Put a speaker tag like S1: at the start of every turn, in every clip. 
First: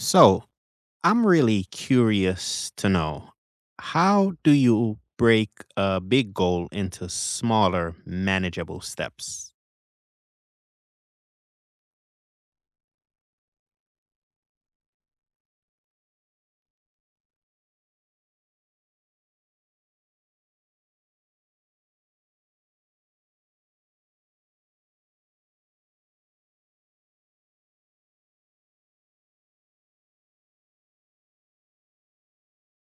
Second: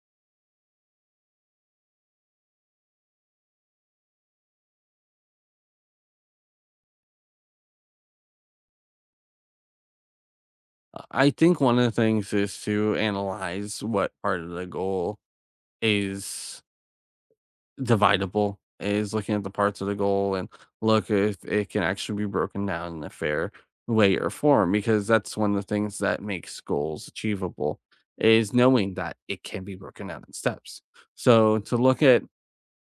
S1: So, I'm really curious to know, how do you break a big goal into smaller, manageable steps?
S2: I think one of the things is to analyze what part of the goal is dividable, is looking at the parts of the goal and look if it can actually be broken down in a fair way or form, because that's one of the things that makes goals achievable is knowing that it can be broken down in steps. So to look at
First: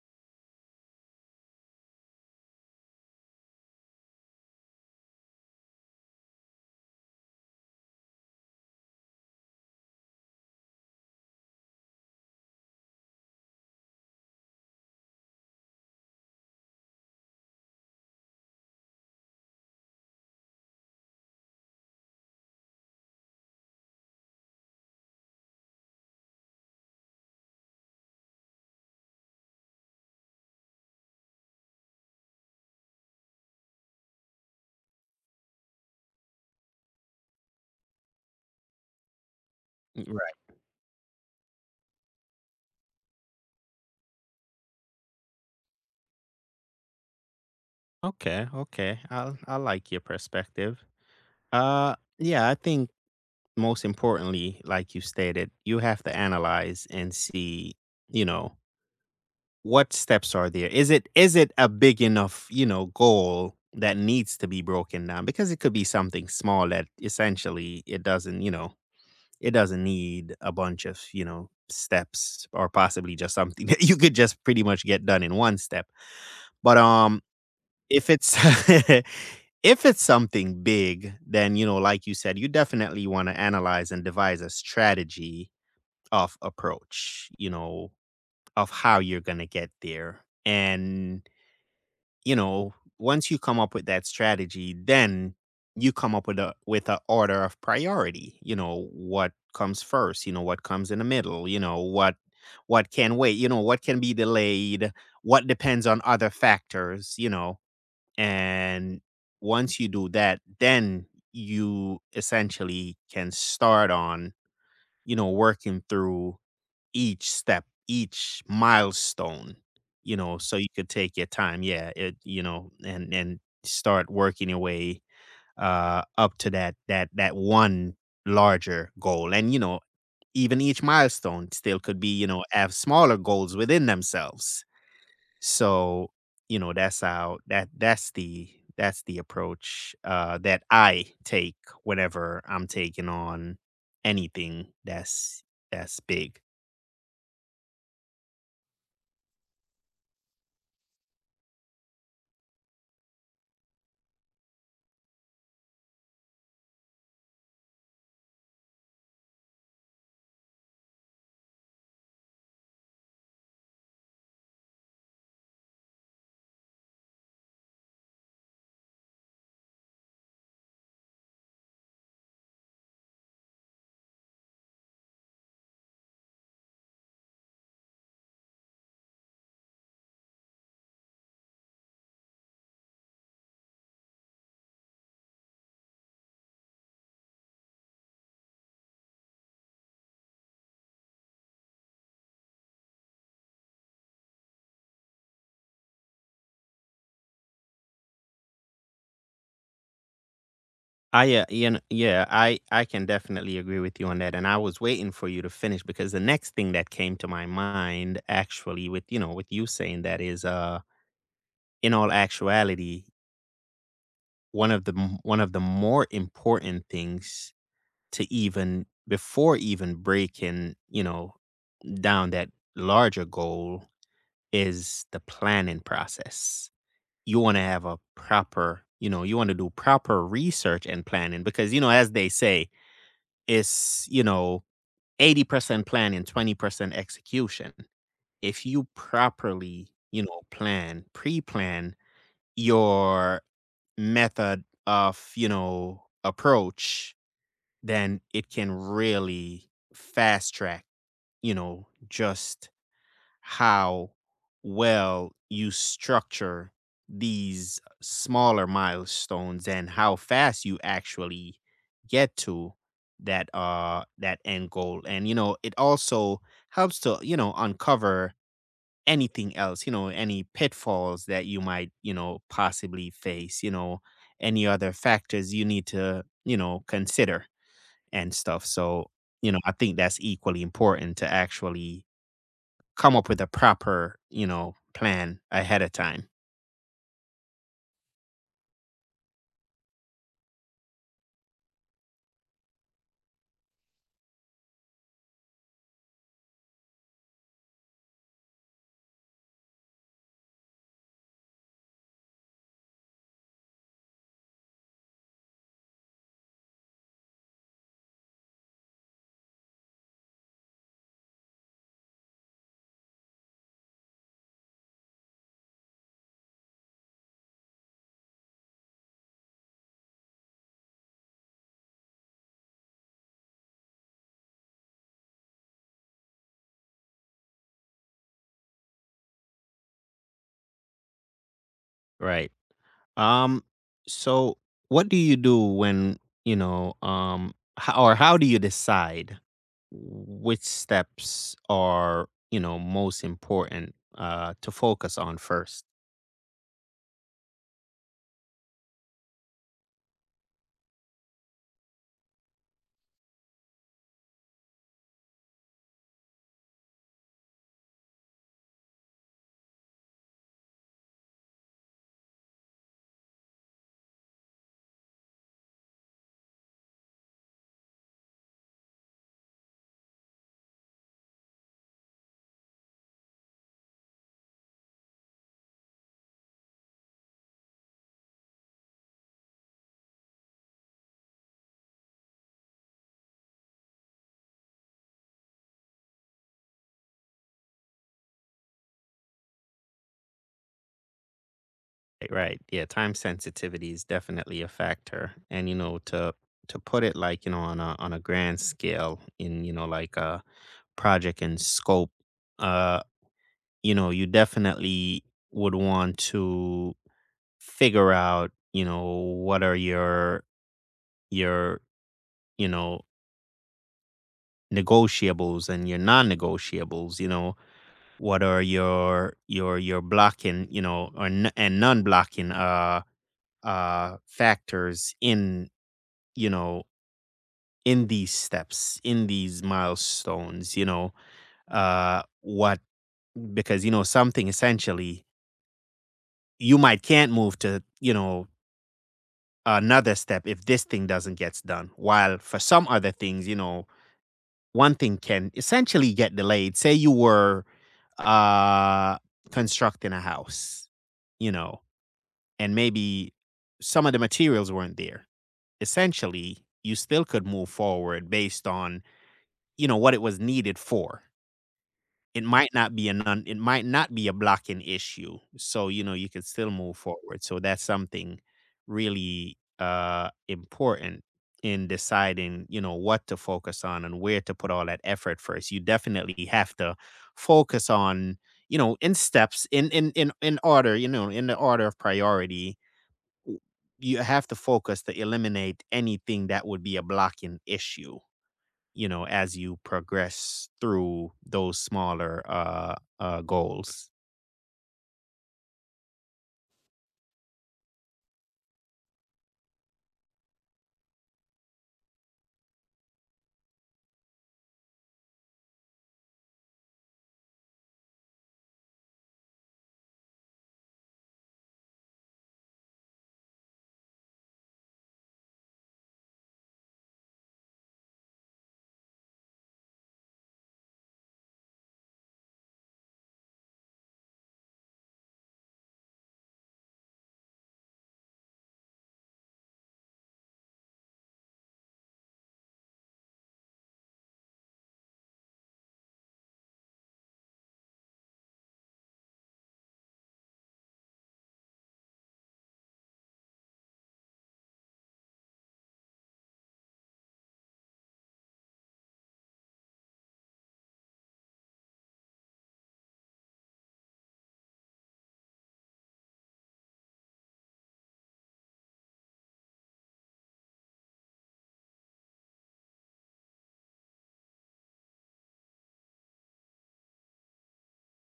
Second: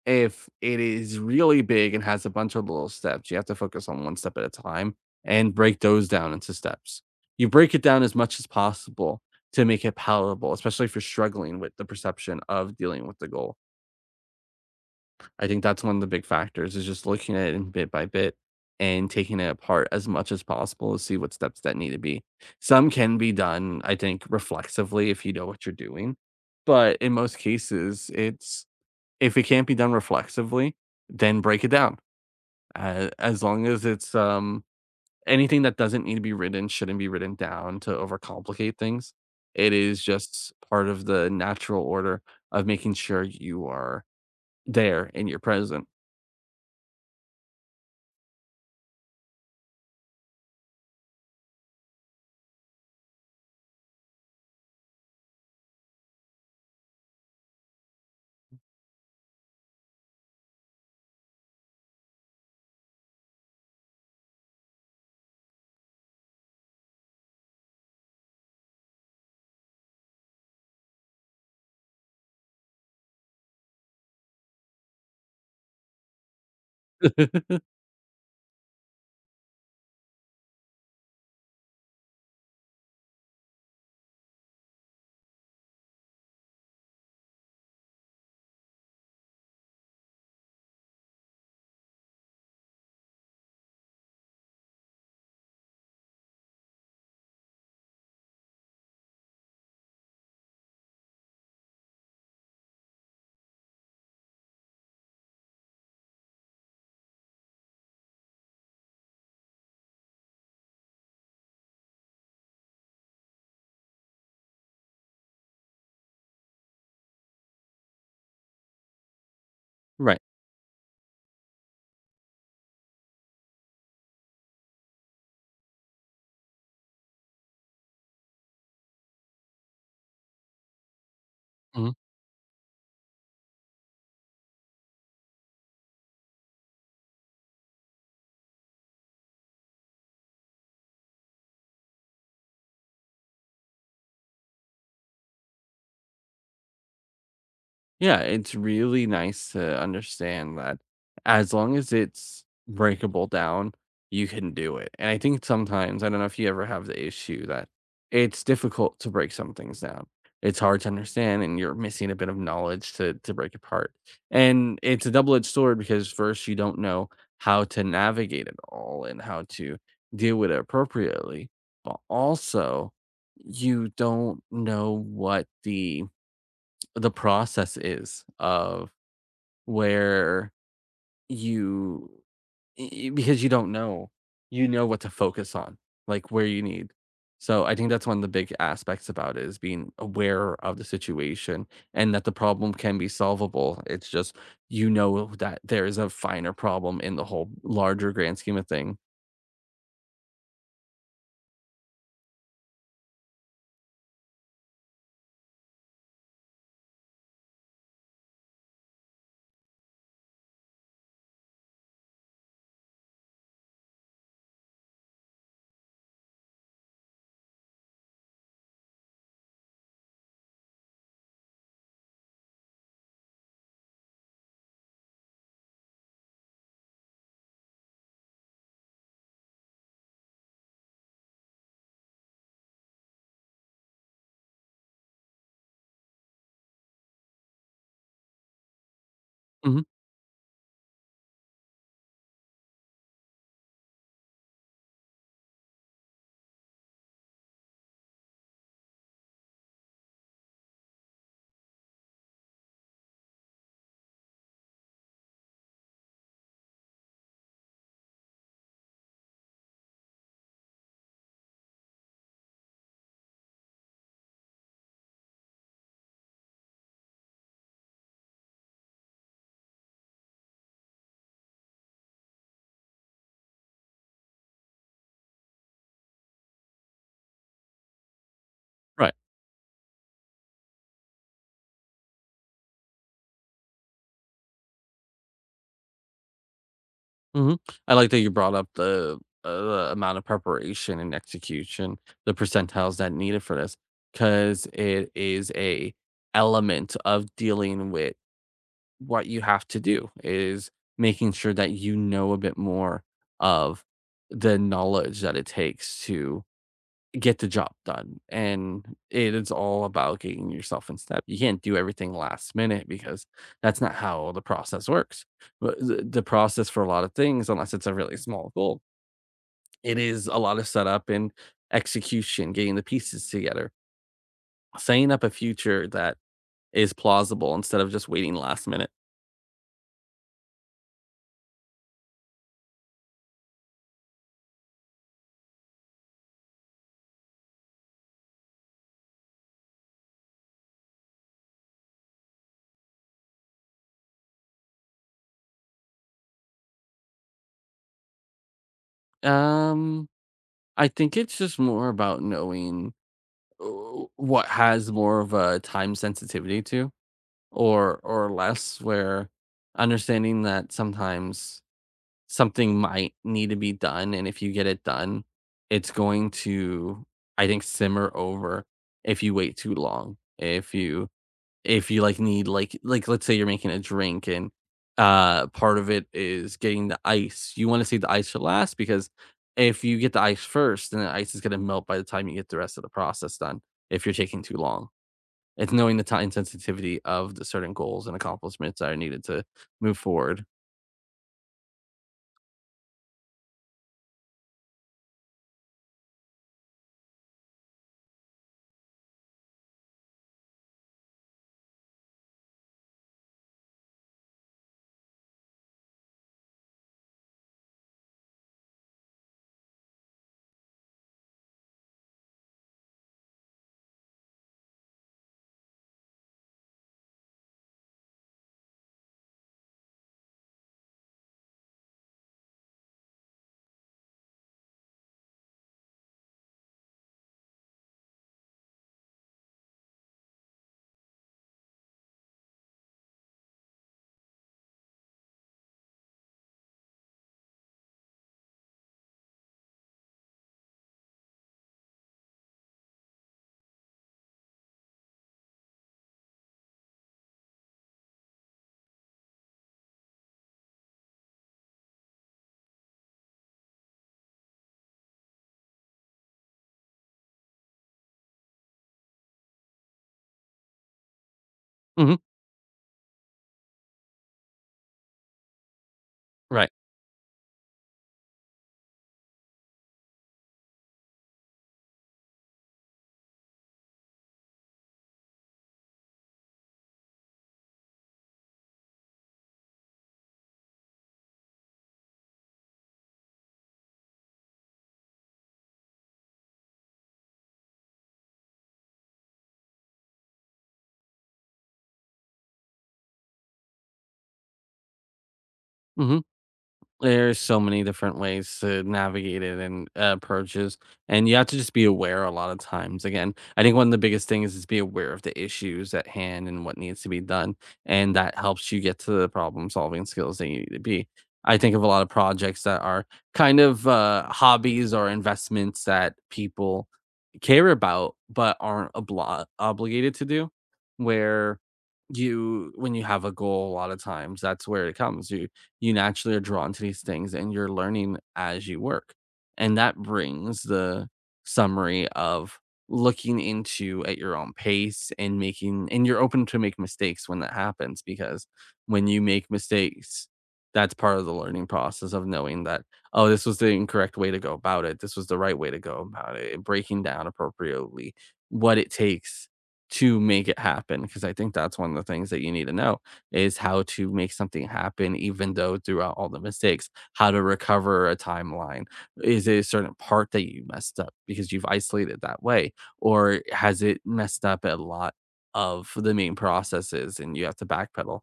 S2: if it is really big and has a bunch of little steps, you have to focus on one step at a time and break those down into steps. You break it down as much as possible to make it palatable, especially if you're struggling with the perception of dealing with the goal. I think that's one of the big factors is just looking at it bit by bit and taking it apart as much as possible to see what steps that need to be. Some can be done, I think, reflexively if you know what you're doing. But in most cases, it's if it can't be done reflexively, then break it down. As long as it's anything that doesn't need to be written shouldn't be written down to overcomplicate things. It is
S1: Right.
S2: just part of the natural order of making sure you are there and you're present.
S1: Okay. Okay. I like your perspective. Yeah. I think most importantly, like you stated, you have to analyze and see, you know, what steps are there. Is it a big enough, you know, goal that needs to be broken down? Because it could be something small that essentially it doesn't, you know. It doesn't need a bunch of, you know, steps, or possibly just something that you could just pretty much get done in one step. But, if it's if it's something big, then, you know, like you said, you definitely wanna analyze and devise a strategy of approach, you know, of how you're gonna get there. And you know, once you come up with that strategy, then you come up with a order of priority. You know, what comes first, you know, what comes in the middle, you know, what can wait, you know, what can be delayed, what depends on other factors, you know. And once you do that, then you essentially can start on, you know, working through each step, each milestone, you
S2: Right.
S1: know, so you could take your time, yeah, it you know, and start working your way, up to that one larger goal, and, you know, even each milestone still
S2: Mhm.
S1: could be, you know, have smaller goals within themselves. So, you know, that's how that that's the approach, that I take whenever I'm taking on anything that's big.
S2: Yeah, it's really nice to understand that as long as it's breakable down, you can do it. And I think sometimes, I don't know if you ever have the issue that it's difficult to break some things down. It's hard to understand and you're missing a bit of knowledge to break apart. And it's a double-edged sword because first you don't know how to navigate it all and how to deal with it appropriately, but also you don't know what the process is of where you because you don't know you know what to focus on, like where you need. So I think that's one of the big aspects about it is being aware of the situation and that the problem can be solvable. It's just, you know, that there is a finer problem in the whole larger grand scheme of thing.
S1: I you know, yeah, I can definitely agree with you on that, and I was waiting for you to finish because the next thing that came to my mind, actually, with you know, with you saying that is, in all actuality, one of the more important things to even before even breaking, you know, down that larger goal is the planning process. You want to have a proper, you know, you want to do proper research and planning because you know, as they say is, you know, 80% planning, 20% execution. If you
S2: Mhm.
S1: properly, you know, plan, pre-plan your method of, you know, approach, then it can really fast track, you know, just how well you structure these smaller milestones and how fast you actually get to that that end goal. And you know it also helps to you know uncover anything else, you know, any pitfalls that you might you know possibly face, you know, any other factors you need to you know consider and stuff. So
S2: Right.
S1: you know I think that's equally important to actually come up with a proper, you know, plan ahead of time,
S2: Mhm. I like that you brought up the amount of preparation and execution, the percentiles that needed for this, because it is a element of dealing with what you have to do, is making sure that you know a bit more of the knowledge that it takes to get the job done, and it is all about getting yourself in step. You can't do everything last minute because that's not how the process works. But the process for a lot of things, unless it's a really small goal, it is a lot of setup and execution, getting the pieces together, setting up a future that is plausible instead of just waiting last minute.
S1: right? Um, so what do you do when, you know, how, or how do you decide which steps are, you know, most important to focus on first?
S2: Um, I think it's just more about knowing what has more of a time sensitivity to, or less, where understanding that sometimes something might need to be done, and if you get it done, it's going to, I think, simmer over if you wait too long. If you if you, like, need, like, let's say you're making a drink and, part of it is getting the ice. You wanna save the ice for last because if you get the ice first, then the ice is gonna melt by the time you get the rest of the process done if you're taking too long. It's knowing the time sensitivity of the certain goals and accomplishments that are needed to move forward.
S1: Right. Right. Yeah. Time sensitivity is definitely a factor. And, you know, to put it like, you know, on a grand scale in, you know, like a project and scope, uh, you know, you definitely would want to figure out, you know, what are your, you know, negotiables and your non-negotiables, you know, what are your blocking, you know, and non-blocking uh factors in, you know, in these steps, in these milestones, you know, what, because you know something essentially you might can't move to, you know, another step if this thing doesn't gets done. While for some other things you know one thing can essentially get delayed. Say you were uh constructing a house, you know, and maybe some of the materials weren't there, essentially you still could move forward based on you know what it was needed for.
S2: Mhm.
S1: It might not be a non it might not be a blocking issue, so, you know, you can still
S2: Right.
S1: move forward, so that's something really, important in deciding, you know, what to focus on and where to put all that effort first. You definitely have to focus on, you know, in steps, in order, you know, in the order of priority, w you have to focus to eliminate anything that would be a blocking issue, you know, as you progress through those smaller goals.
S2: Mhm. There's so many different ways to navigate it and approaches, and you have to just be aware a lot of times. Again, I think one of the biggest things is be aware of the issues at hand and what needs to be done, and that helps you get to the problem solving skills that you need to be. I think of a lot of projects that are kind of hobbies or investments that people care about but aren't obligated to do, where you when you have a goal a lot of times that's where it comes. You naturally are drawn to these things and you're learning as you work. And that brings the summary of looking into at your own pace and making and you're open to make mistakes when that happens, because when you make mistakes, that's part of the learning process of knowing that, oh, this was the incorrect way to go about it, this was the right way to go about it, and breaking down appropriately what it takes to make it happen, because I think that's one of the things that you need to know is how to make something happen even though throughout all the mistakes. How to recover a timeline, is it a certain part that you messed up because you've isolated that way, or has it messed up a lot of the main processes and you have to backpedal?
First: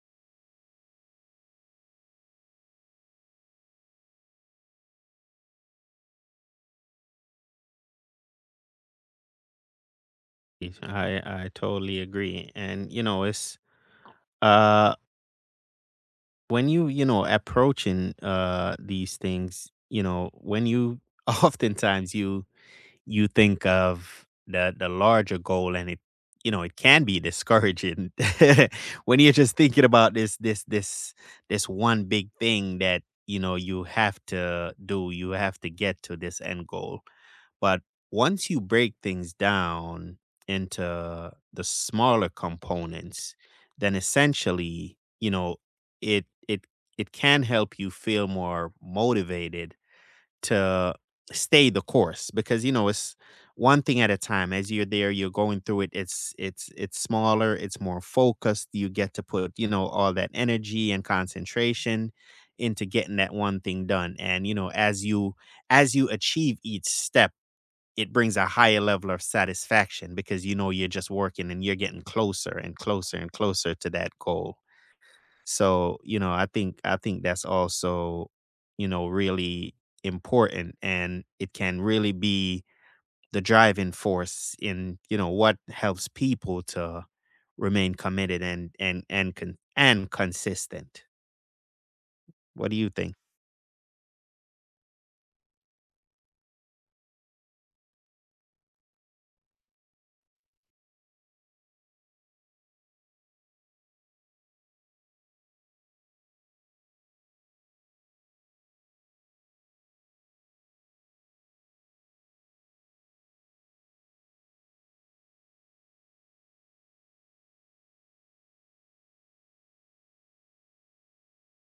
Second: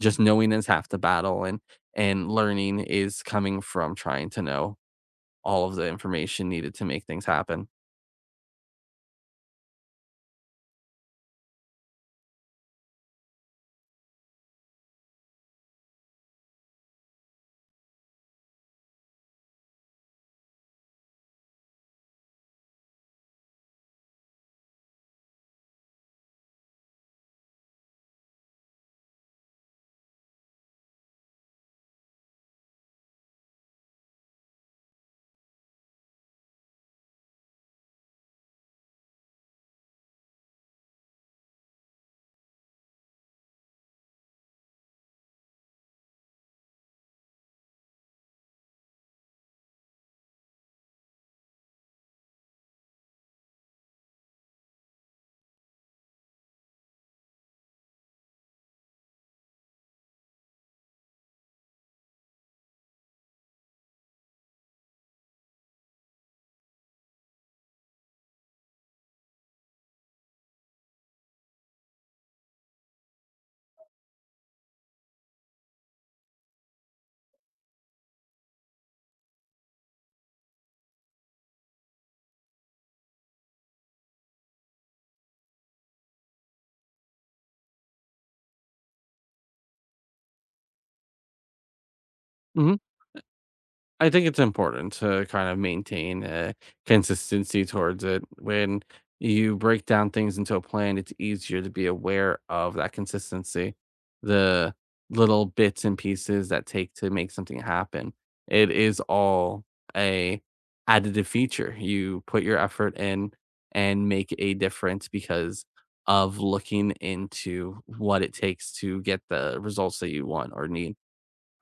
S2: Just knowing is half the battle, and learning is coming from trying to know all of the information needed to make things happen.
S1: I totally agree, and you know, it's uh when you know approaching these things, you know, when you oftentimes you you think of the larger goal, and it you know it can be discouraging. When you're just thinking about this this one big thing that you know you have to do, you have to get to this end goal. But once you break things down into the smaller components, then essentially, you know, it it it can help you feel more motivated to stay the course because you know it's one thing at a time. As you're there you're going through it, it's it's smaller, it's more focused, you get to put you know all that energy and concentration into getting that one thing done. And you know as you achieve each step it brings a higher level of satisfaction because you know you're just working and you're getting closer and closer and closer to that goal. So, you know, I think that's also, you know, really important, and it can really be the driving force in, you know, what helps people to remain committed and and consistent. What do
S2: Mhm.
S1: you think?
S2: I think it's important to kind of maintain a consistency towards it. When you break down things into a plan, it's easier to be aware of that consistency, the little bits and pieces that take to make something happen. It is all a additive feature. You put your effort in and make a difference because of looking into what it takes to get the results that you want or need.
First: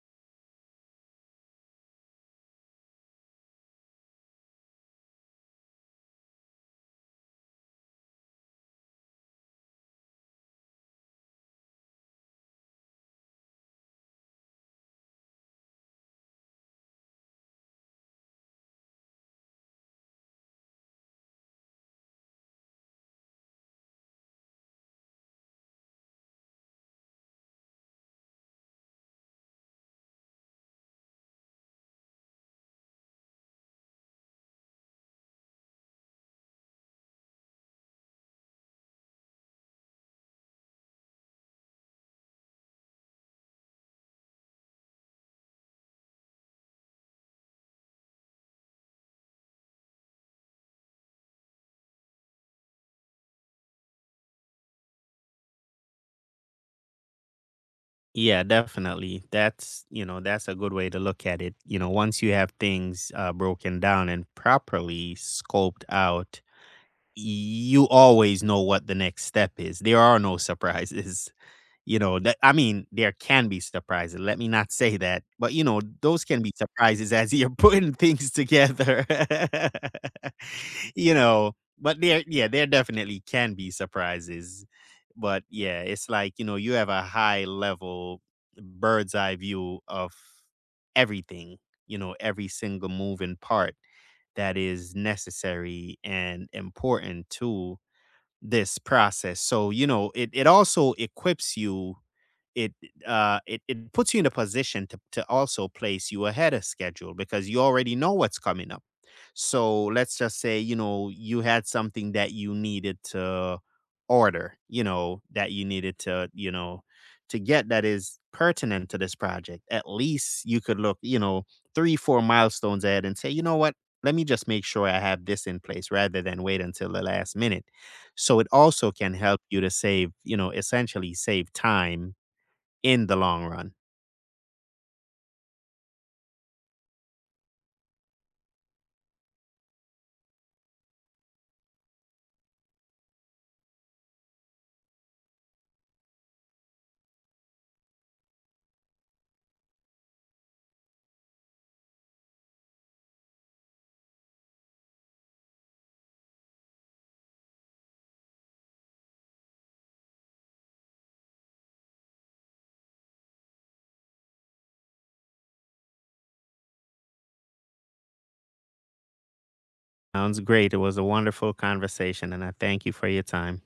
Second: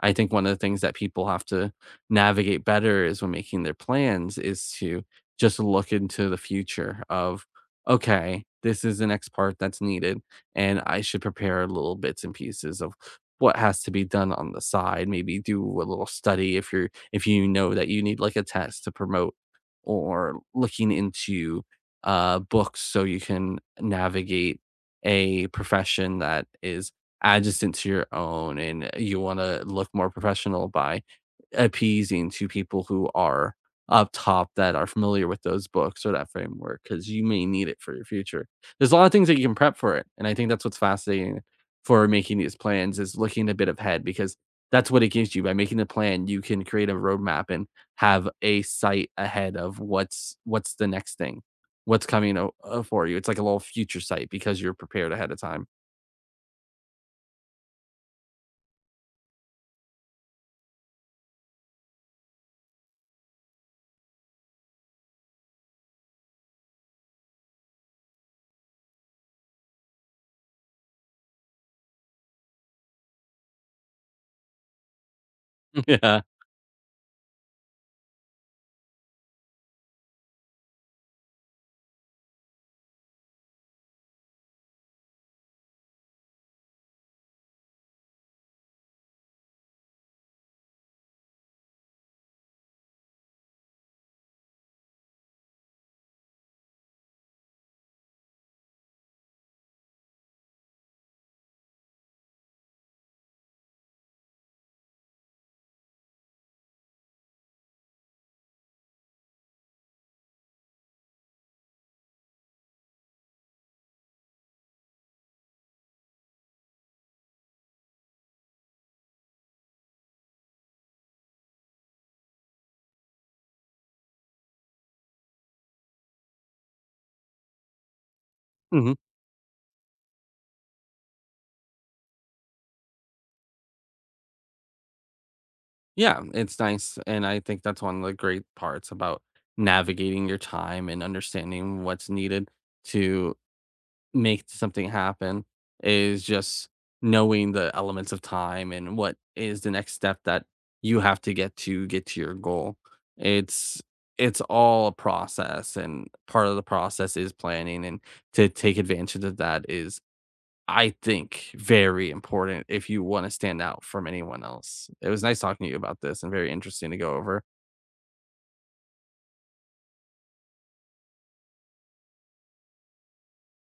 S2: I think one of the things that people have to navigate better is when making their plans is to just look into the future of, okay, this is the next part that's needed, and I should prepare little bits and pieces of what has to be done on the side. Maybe do a little study if you're if you know that you need like a test to promote, or looking into books so you can navigate a profession that is adjacent to your own and you want to look more professional by appeasing to people who are up top that are familiar with those books or that framework because you may need it for your future. There's a lot of things that you can prep for it. And I think that's what's fascinating for making these plans is looking a bit ahead, because that's what it gives you. By making the plan you can create a roadmap and have a sight ahead of what's the next thing, what's coming for you. It's like a little future sight because you're prepared ahead of time.
S1: Yeah, definitely. That's, you know, that's a good way to look at it. You know, once you have things broken down and properly scoped out, you always know what the next step is. There are no surprises. You know, that I mean, there can be surprises, let me not say that, but, you know,
S2: Yeah.
S1: those can be surprises as you're putting things together. You know, but there yeah, there definitely can be surprises, but, yeah, it's like, you know, you have a high level bird's eye view of everything, you know, every single moving part that is necessary and important to this process. So, you know, it also equips you it it, it puts you in a position to also place you ahead of schedule because you already know what's coming up. So let's just say you know you had something that you needed to order, you know, that you needed to you know to get, that is pertinent to this project. At least you could look you know 3, 4 milestones ahead and say you know what, let me just make sure I have this in place rather than wait until the last minute. So it also can help you to save you know essentially save time in the long run.
S2: Yeah, it's nice, and I think that's one of the great parts about navigating your time and understanding what's needed to make something happen is just knowing the elements of time and what is the next step that you have to get to get to your goal. It's it's all a process and part of the process is planning, and to take advantage of that is, I think, very important if you wanna stand out from anyone else. It was nice talking to you about this and very interesting to go over.
S1: Sounds great. It was a wonderful conversation, and I thank you for your time.